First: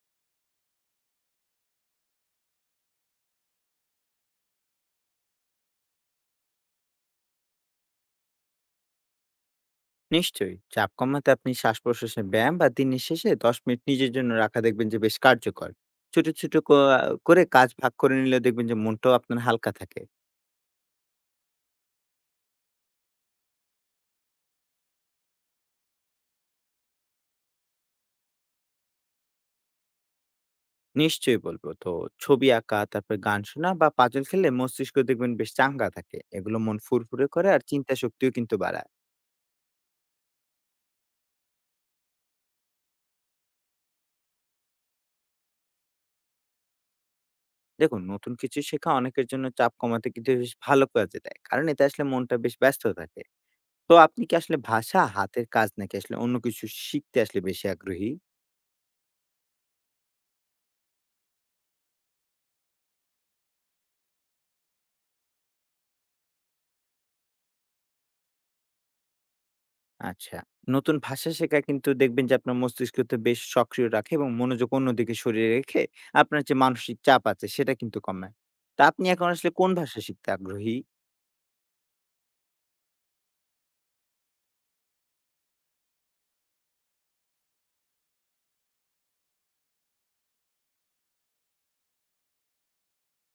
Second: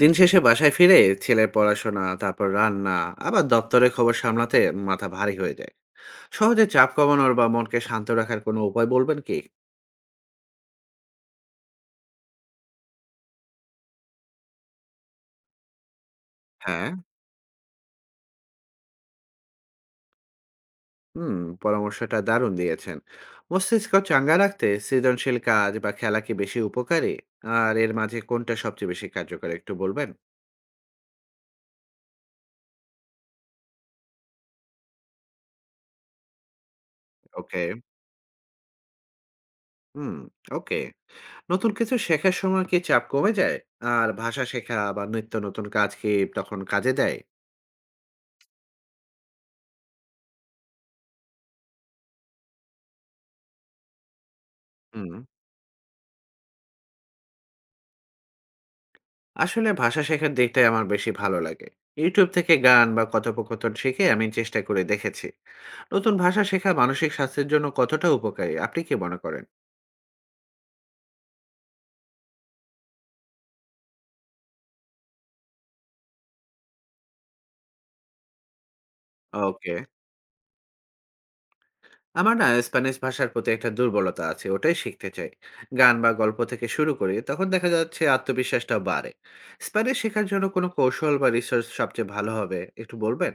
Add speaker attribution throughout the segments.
Speaker 1: দিন শেষে বাসায় ফিরে ছেলের পড়াশোনা, তারপর রান্না, আবার দপ্তরের খবর সামলাতে মাথা ভারী হয়ে যায়। সহজে চাপ কমানোর বা মনকে শান্ত রাখার কোনো উপায় বলবেন কি?
Speaker 2: নিশ্চয়ই চাপ কমাতে আপনি শ্বাস প্রশ্বাসের ব্যায়াম বা দিনের শেষে ১০ মিনিট নিজের জন্য রাখা দেখবেন যে বেশ কার্যকর। ছোট ছোট
Speaker 1: হ্যাঁ।
Speaker 2: করে কাজ ভাগ করে নিলে দেখবেন যে মনটাও আপনার হালকা থাকে।
Speaker 1: হুম। পরামর্শটা দারুণ দিয়েছেন। মস্তিষ্ক চাঙ্গা রাখতে সৃজনশীল কাজ বা খেলা কি বেশি উপকারী? আর এর মাঝে কোনটা সবচেয়ে বেশি কার্যকর একটু বলবেন?
Speaker 2: নিশ্চয়ই বলবো তো। ছবি আঁকা, তারপর গান শোনা বা পাজল খেললে মস্তিষ্ক দেখবেন বেশ চাঙ্গা থাকে। এগুলো মন ফুরফুরে করে
Speaker 1: ওকে।
Speaker 2: আর চিন্তা শক্তিও কিন্তু বাড়ায়।
Speaker 1: হুম। ওকে। নতুন কিছু শেখার সময় কি চাপ কমে যায়? আর ভাষা শেখা বা নিত্য নতুন কাজ কি তখন কাজে দেয়?
Speaker 2: দেখুন, নতুন কিছু শেখা অনেকের জন্য চাপ কমাতে কিন্তু বেশ ভালো কাজে দেয়, কারণ এতে আসলে মনটা বেশ ব্যস্ত থাকে। তো আপনি কি আসলে ভাষা,
Speaker 1: হুম।
Speaker 2: হাতের কাজ নাকি আসলে অন্য কিছু শিখতে আসলে বেশি আগ্রহী?
Speaker 1: আসলে ভাষা শেখার দিকটাই আমার বেশি ভালো লাগে। YouTube থেকে গান বা কথোপকথন শিখে আমি চেষ্টা করে দেখেছি। নতুন ভাষা শেখা মানসিক স্বাস্থ্যের জন্য কতটা উপকারী? আপনি কি মনে করেন?
Speaker 2: আচ্ছা। নতুন ভাষা শেখা কিন্তু দেখবেন যে আপনার মস্তিষ্ককে বেশ সক্রিয় রাখে এবং মনোযোগ অন্যদিকে সরিয়ে রেখে আপনার যে মানসিক চাপ আছে সেটা কিন্তু কমায়। তা আপনি এখন আসলে কোন
Speaker 1: ওকে।
Speaker 2: ভাষা শিখতে আগ্রহী?
Speaker 1: আমার না স্প্যানিশ ভাষার প্রতি একটা দুর্বলতা আছে। ওটাই শিখতে চাই। গান বা গল্প থেকে শুরু করি, তখন দেখা যাচ্ছে আত্মবিশ্বাসটা বাড়ে। স্প্যানিশ শেখার জন্য কোনো কৌশল বা রিসোর্স সবচেয়ে ভালো হবে? একটু বলবেন?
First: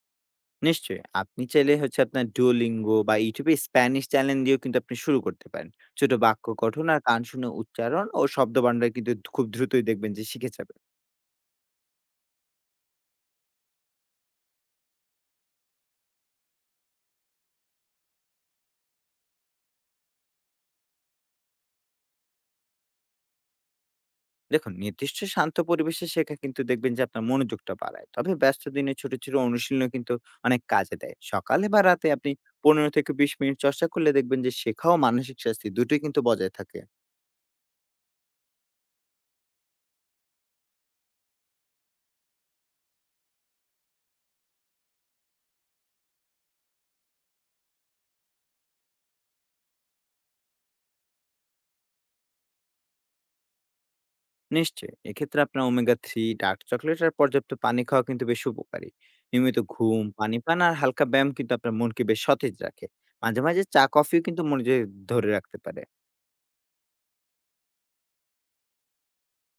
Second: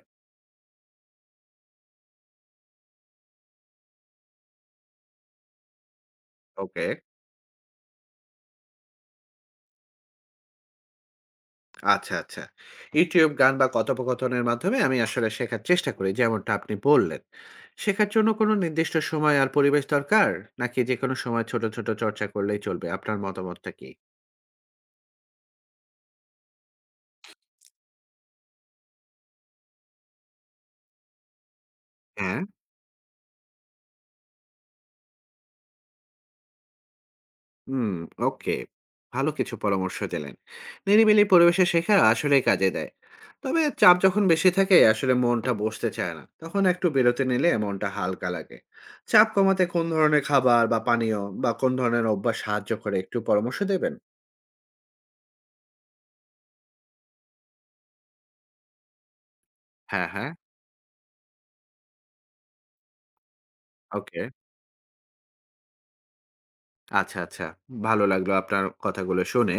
Speaker 2: নিশ্চয়ই, আপনি চাইলে হচ্ছে আপনার Duolingo বা YouTube এ স্প্যানিশ চ্যানেল দিয়েও কিন্তু আপনি শুরু করতে পারেন। ছোট বাক্য গঠন
Speaker 1: ওকে।
Speaker 2: আর গান শুনে উচ্চারণ ও শব্দ ভান্ডার কিন্তু খুব দ্রুতই দেখবেন যে শিখে যাবেন।
Speaker 1: আচ্ছা, আচ্ছা। YouTube গান বা কথোপকথনের মাধ্যমে আমি আসলে শেখার চেষ্টা করি যেমনটা আপনি বললেন। শেখার জন্য কোনো নির্দিষ্ট সময় আর পরিবেশ দরকার? নাকি যেকোনো সময় ছোট, ছোট চর্চা করলেই চলবে? আপনার মতামতটা কি?
Speaker 2: দেখুন, নির্দিষ্ট শান্ত পরিবেশে শেখা কিন্তু দেখবেন যে আপনার মনোযোগটা বাড়ায়, তবে ব্যস্ত দিনে ছোট ছোট অনুশীলন কিন্তু অনেক কাজে দেয়। সকালে বা রাতে আপনি
Speaker 1: হ্যাঁ?
Speaker 2: ১৫ থেকে ২০ মিনিট চর্চা করলে দেখবেন যে শেখা ও মানসিক স্বাস্থ্য দুটোই কিন্তু বজায় থাকে।
Speaker 1: হুম, ওকে। ভালো কিছু পরামর্শ দিলেন। নিরিবিলি পরিবেশে শেখা আসলেই কাজে দেয়। তবে চাপ যখন বেশি থাকে আসলে মনটা বসতে চায় না। তখন একটু বিরতি নিলে মনটা হালকা লাগে। চাপ কমাতে কোন ধরনের খাবার বা পানীয় বা কোন ধরনের অভ্যাস সাহায্য করে একটু পরামর্শ দেবেন?
Speaker 2: নিশ্চয়ই, এক্ষেত্রে আপনার ওমেগা থ্রি, ডার্ক চকলেট আর পর্যাপ্ত পানি খাওয়া কিন্তু বেশ উপকারী। নিয়মিত ঘুম,
Speaker 1: হ্যাঁ, হ্যাঁ।
Speaker 2: পানি পান আর হালকা ব্যায়াম কিন্তু আপনার মনকে বেশ সতেজ রাখে। মাঝে মাঝে চা কফিও
Speaker 1: ওকে।
Speaker 2: কিন্তু মনোযোগ ধরে রাখতে পারে।
Speaker 1: আচ্ছা, আচ্ছা। ভালো লাগলো আপনার কথাগুলো শুনে।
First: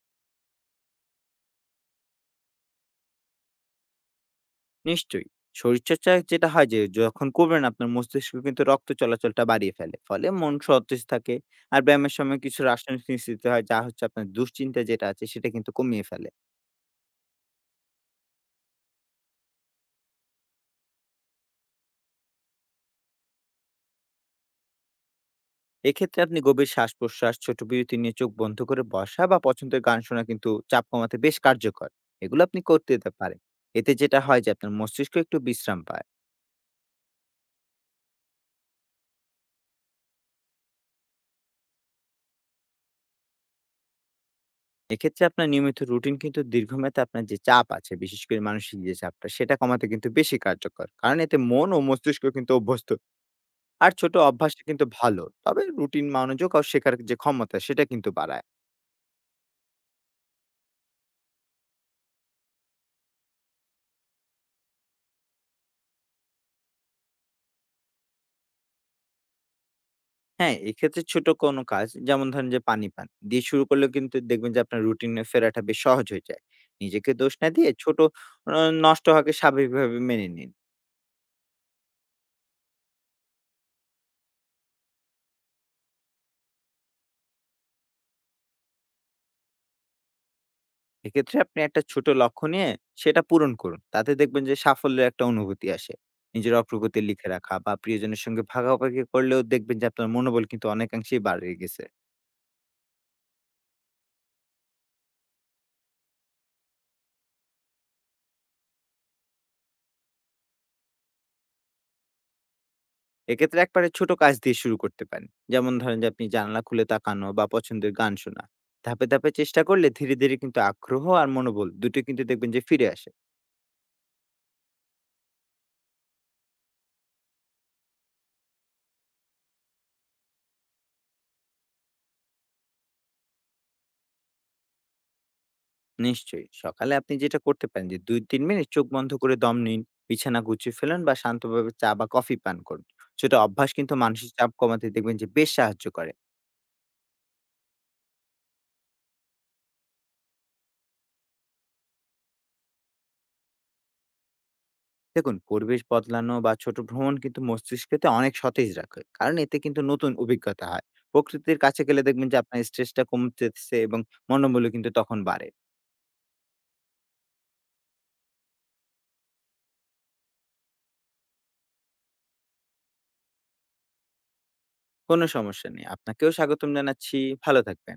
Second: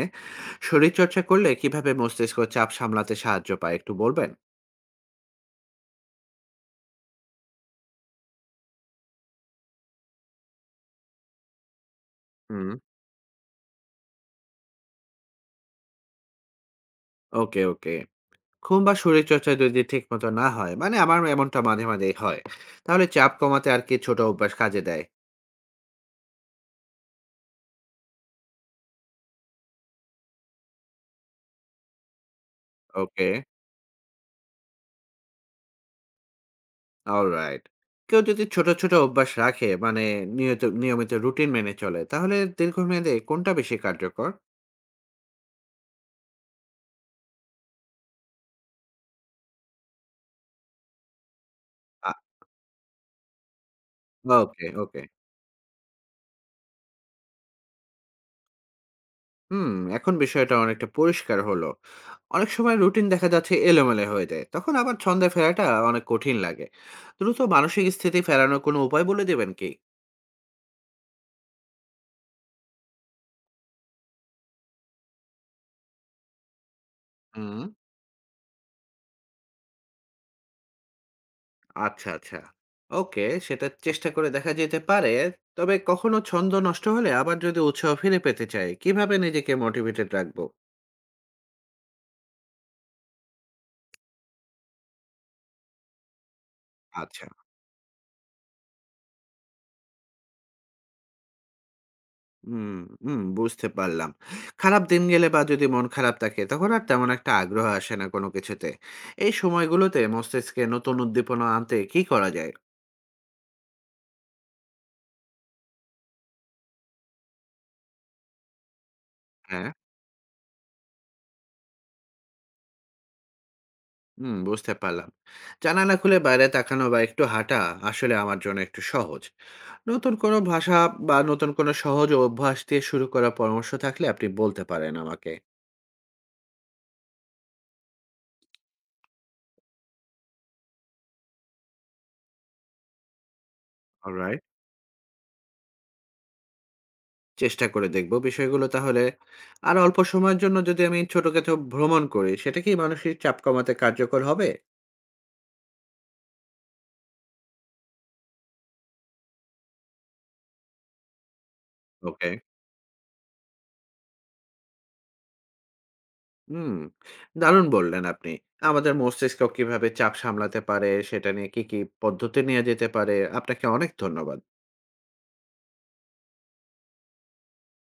Speaker 1: শরীরচর্চা করলে কিভাবে মস্তিষ্ক চাপ সামলাতে সাহায্য পায় একটু বলবেন?
Speaker 2: নিশ্চয়ই। শরীরচর্চা যেটা হয় যে যখন করবেন আপনার মস্তিষ্ক কিন্তু রক্ত চলাচলটা বাড়িয়ে ফেলে। ফলে মন সতেজ থাকে। আর ব্যায়ামের সময় কিছু
Speaker 1: হুম।
Speaker 2: রাসায়নিক নিঃসৃত হয়, যা হচ্ছে আপনার দুশ্চিন্তা যেটা আছে সেটা কিন্তু কমিয়ে ফেলে।
Speaker 1: ওকে, ওকে। ঘুম বা শরীরচর্চা যদি ঠিকমতো না হয়, মানে আমার এমনটা মাঝে, মাঝেই হয়। তাহলে চাপ কমাতে আর কি ছোট অভ্যাস কাজে দেয়?
Speaker 2: এক্ষেত্রে আপনি গভীর শ্বাস-প্রশ্বাস, ছোট বিরতি নিয়ে চোখ বন্ধ করে বসা বা পছন্দের গান শোনা কিন্তু চাপ কমাতে বেশ কার্যকর। এগুলো আপনি করতে
Speaker 1: ওকে।
Speaker 2: পারেন। এতে যেটা হয় যে আপনার মস্তিষ্ক একটু বিশ্রাম পায়।
Speaker 1: অলরাইট। কেউ যদি ছোট, ছোট অভ্যাস রাখে মানে নিয়মিত রুটিন মেনে চলে, তাহলে দীর্ঘমেয়াদে কোনটা বেশি কার্যকর?
Speaker 2: এক্ষেত্রে আপনার নিয়মিত রুটিন কিন্তু দীর্ঘমেয়াদে আপনার যে চাপ আছে, বিশেষ করে মানসিক যে চাপটা সেটা কমাতে কিন্তু বেশি কার্যকর। কারণ এতে মন ও
Speaker 1: আ।
Speaker 2: মস্তিষ্ক কিন্তু অভ্যস্ত। আর ছোট অভ্যাসটা
Speaker 1: ওকে,
Speaker 2: কিন্তু
Speaker 1: ওকে।
Speaker 2: ভালো। তবে রুটিন মনোযোগ আর শেখার যে ক্ষমতা সেটা কিন্তু বাড়ায়।
Speaker 1: হুম, এখন বিষয়টা অনেকটা পরিষ্কার হলো। অনেক সময় রুটিন দেখা যাচ্ছে এলোমেলো হয়ে যায়। তখন আবার ছন্দে ফেরাটা অনেক কঠিন লাগে। দ্রুত মানসিক স্থিতি ফেরানোর কোনো উপায় বলে দেবেন কি?
Speaker 2: হ্যাঁ, এক্ষেত্রে ছোট কোনো কাজ, যেমন ধরেন যে পানি পান দিয়ে শুরু করলেও কিন্তু দেখবেন যে আপনার রুটিনে ফেরাটা বেশ সহজ হয়ে যায়। নিজেকে দোষ না
Speaker 1: হুম।
Speaker 2: দিয়ে ছোট অ নষ্ট হওয়াকে স্বাভাবিকভাবে মেনে নিন।
Speaker 1: আচ্ছা, আচ্ছা। ওকে, সেটা চেষ্টা করে দেখা যেতে পারে। তবে কখনো ছন্দ নষ্ট হলে আবার যদি উৎসাহ ফিরে পেতে চাই, কিভাবে নিজেকে মোটিভেটেড রাখবো?
Speaker 2: এক্ষেত্রে আপনি একটা ছোট লক্ষ্য নিয়ে সেটা পূরণ করুন। তাতে দেখবেন যে সাফল্যের একটা অনুভূতি আসে। নিজের অগ্রগতি
Speaker 1: আচ্ছা।
Speaker 2: লিখে রাখা বা প্রিয়জনের সঙ্গে ভাগাভাগি করলেও দেখবেন যে আপনার মনোবল কিন্তু অনেকাংশেই বাড়িয়ে গেছে।
Speaker 1: হুম, হুম, বুঝতে পারলাম। খারাপ দিন গেলে বা যদি মন খারাপ থাকে তখন আর তেমন একটা আগ্রহ আসে না কোনো কিছুতে। এই সময়গুলোতে মস্তিষ্কে নতুন উদ্দীপনা আনতে কি করা যায়?
Speaker 2: এক্ষেত্রে একবারে ছোট কাজ দিয়ে শুরু করতে পারেন। যেমন ধরেন যে আপনি জানালা খুলে তাকানো বা পছন্দের গান শোনা। ধাপে ধাপে চেষ্টা
Speaker 1: হ্যাঁ,
Speaker 2: করলে ধীরে ধীরে কিন্তু আগ্রহ আর মনোবল দুটোই কিন্তু দেখবেন যে ফিরে আসে।
Speaker 1: হুম, বুঝতে পারলাম। জানালা খুলে বাইরে তাকানো বা একটু হাঁটা আসলে আমার জন্য একটু সহজ। নতুন কোনো ভাষা বা নতুন কোনো সহজ অভ্যাস দিয়ে শুরু করার পরামর্শ থাকলে আপনি বলতে পারেন আমাকে।
Speaker 2: নিশ্চয়ই। সকালে আপনি যেটা করতে পারেন যে ২-৩ মিনিট চোখ বন্ধ করে দম নিন, বিছানা গুছিয়ে ফেলুন বা শান্তভাবে চা বা কফি পান করুন। ছোট অভ্যাস কিন্তু মানসিক
Speaker 1: অলরাইট।
Speaker 2: চাপ কমাতে দেখবেন যে বেশ সাহায্য করে।
Speaker 1: চেষ্টা করে দেখব। বিষয়গুলো তাহলে আর অল্প সময়ের জন্য যদি আমি ছোটখাটো ভ্রমণ করি, সেটা কি মানসিক চাপ কমাতে কার্যকর হবে?
Speaker 2: দেখুন, পরিবেশ বদলানো বা ছোট ভ্রমণ কিন্তু মস্তিষ্ককে অনেক সতেজ রাখে। কারণ এতে কিন্তু নতুন অভিজ্ঞতা হয়। প্রকৃতির কাছে গেলে দেখবেন
Speaker 1: ওকে।
Speaker 2: যে আপনার স্ট্রেসটা কমতেছে এবং মনোবলও কিন্তু তখন বাড়ে।
Speaker 1: হুম, দারুণ বললেন আপনি। আমাদের মস্তিষ্ক কিভাবে চাপ সামলাতে পারে, সেটা নিয়ে কি, কি পদ্ধতি নেওয়া যেতে পারে? আপনাকে অনেক ধন্যবাদ।
Speaker 2: কোনো সমস্যা নেই। আপনাকেও স্বাগতম জানাচ্ছি। ভালো থাকবেন।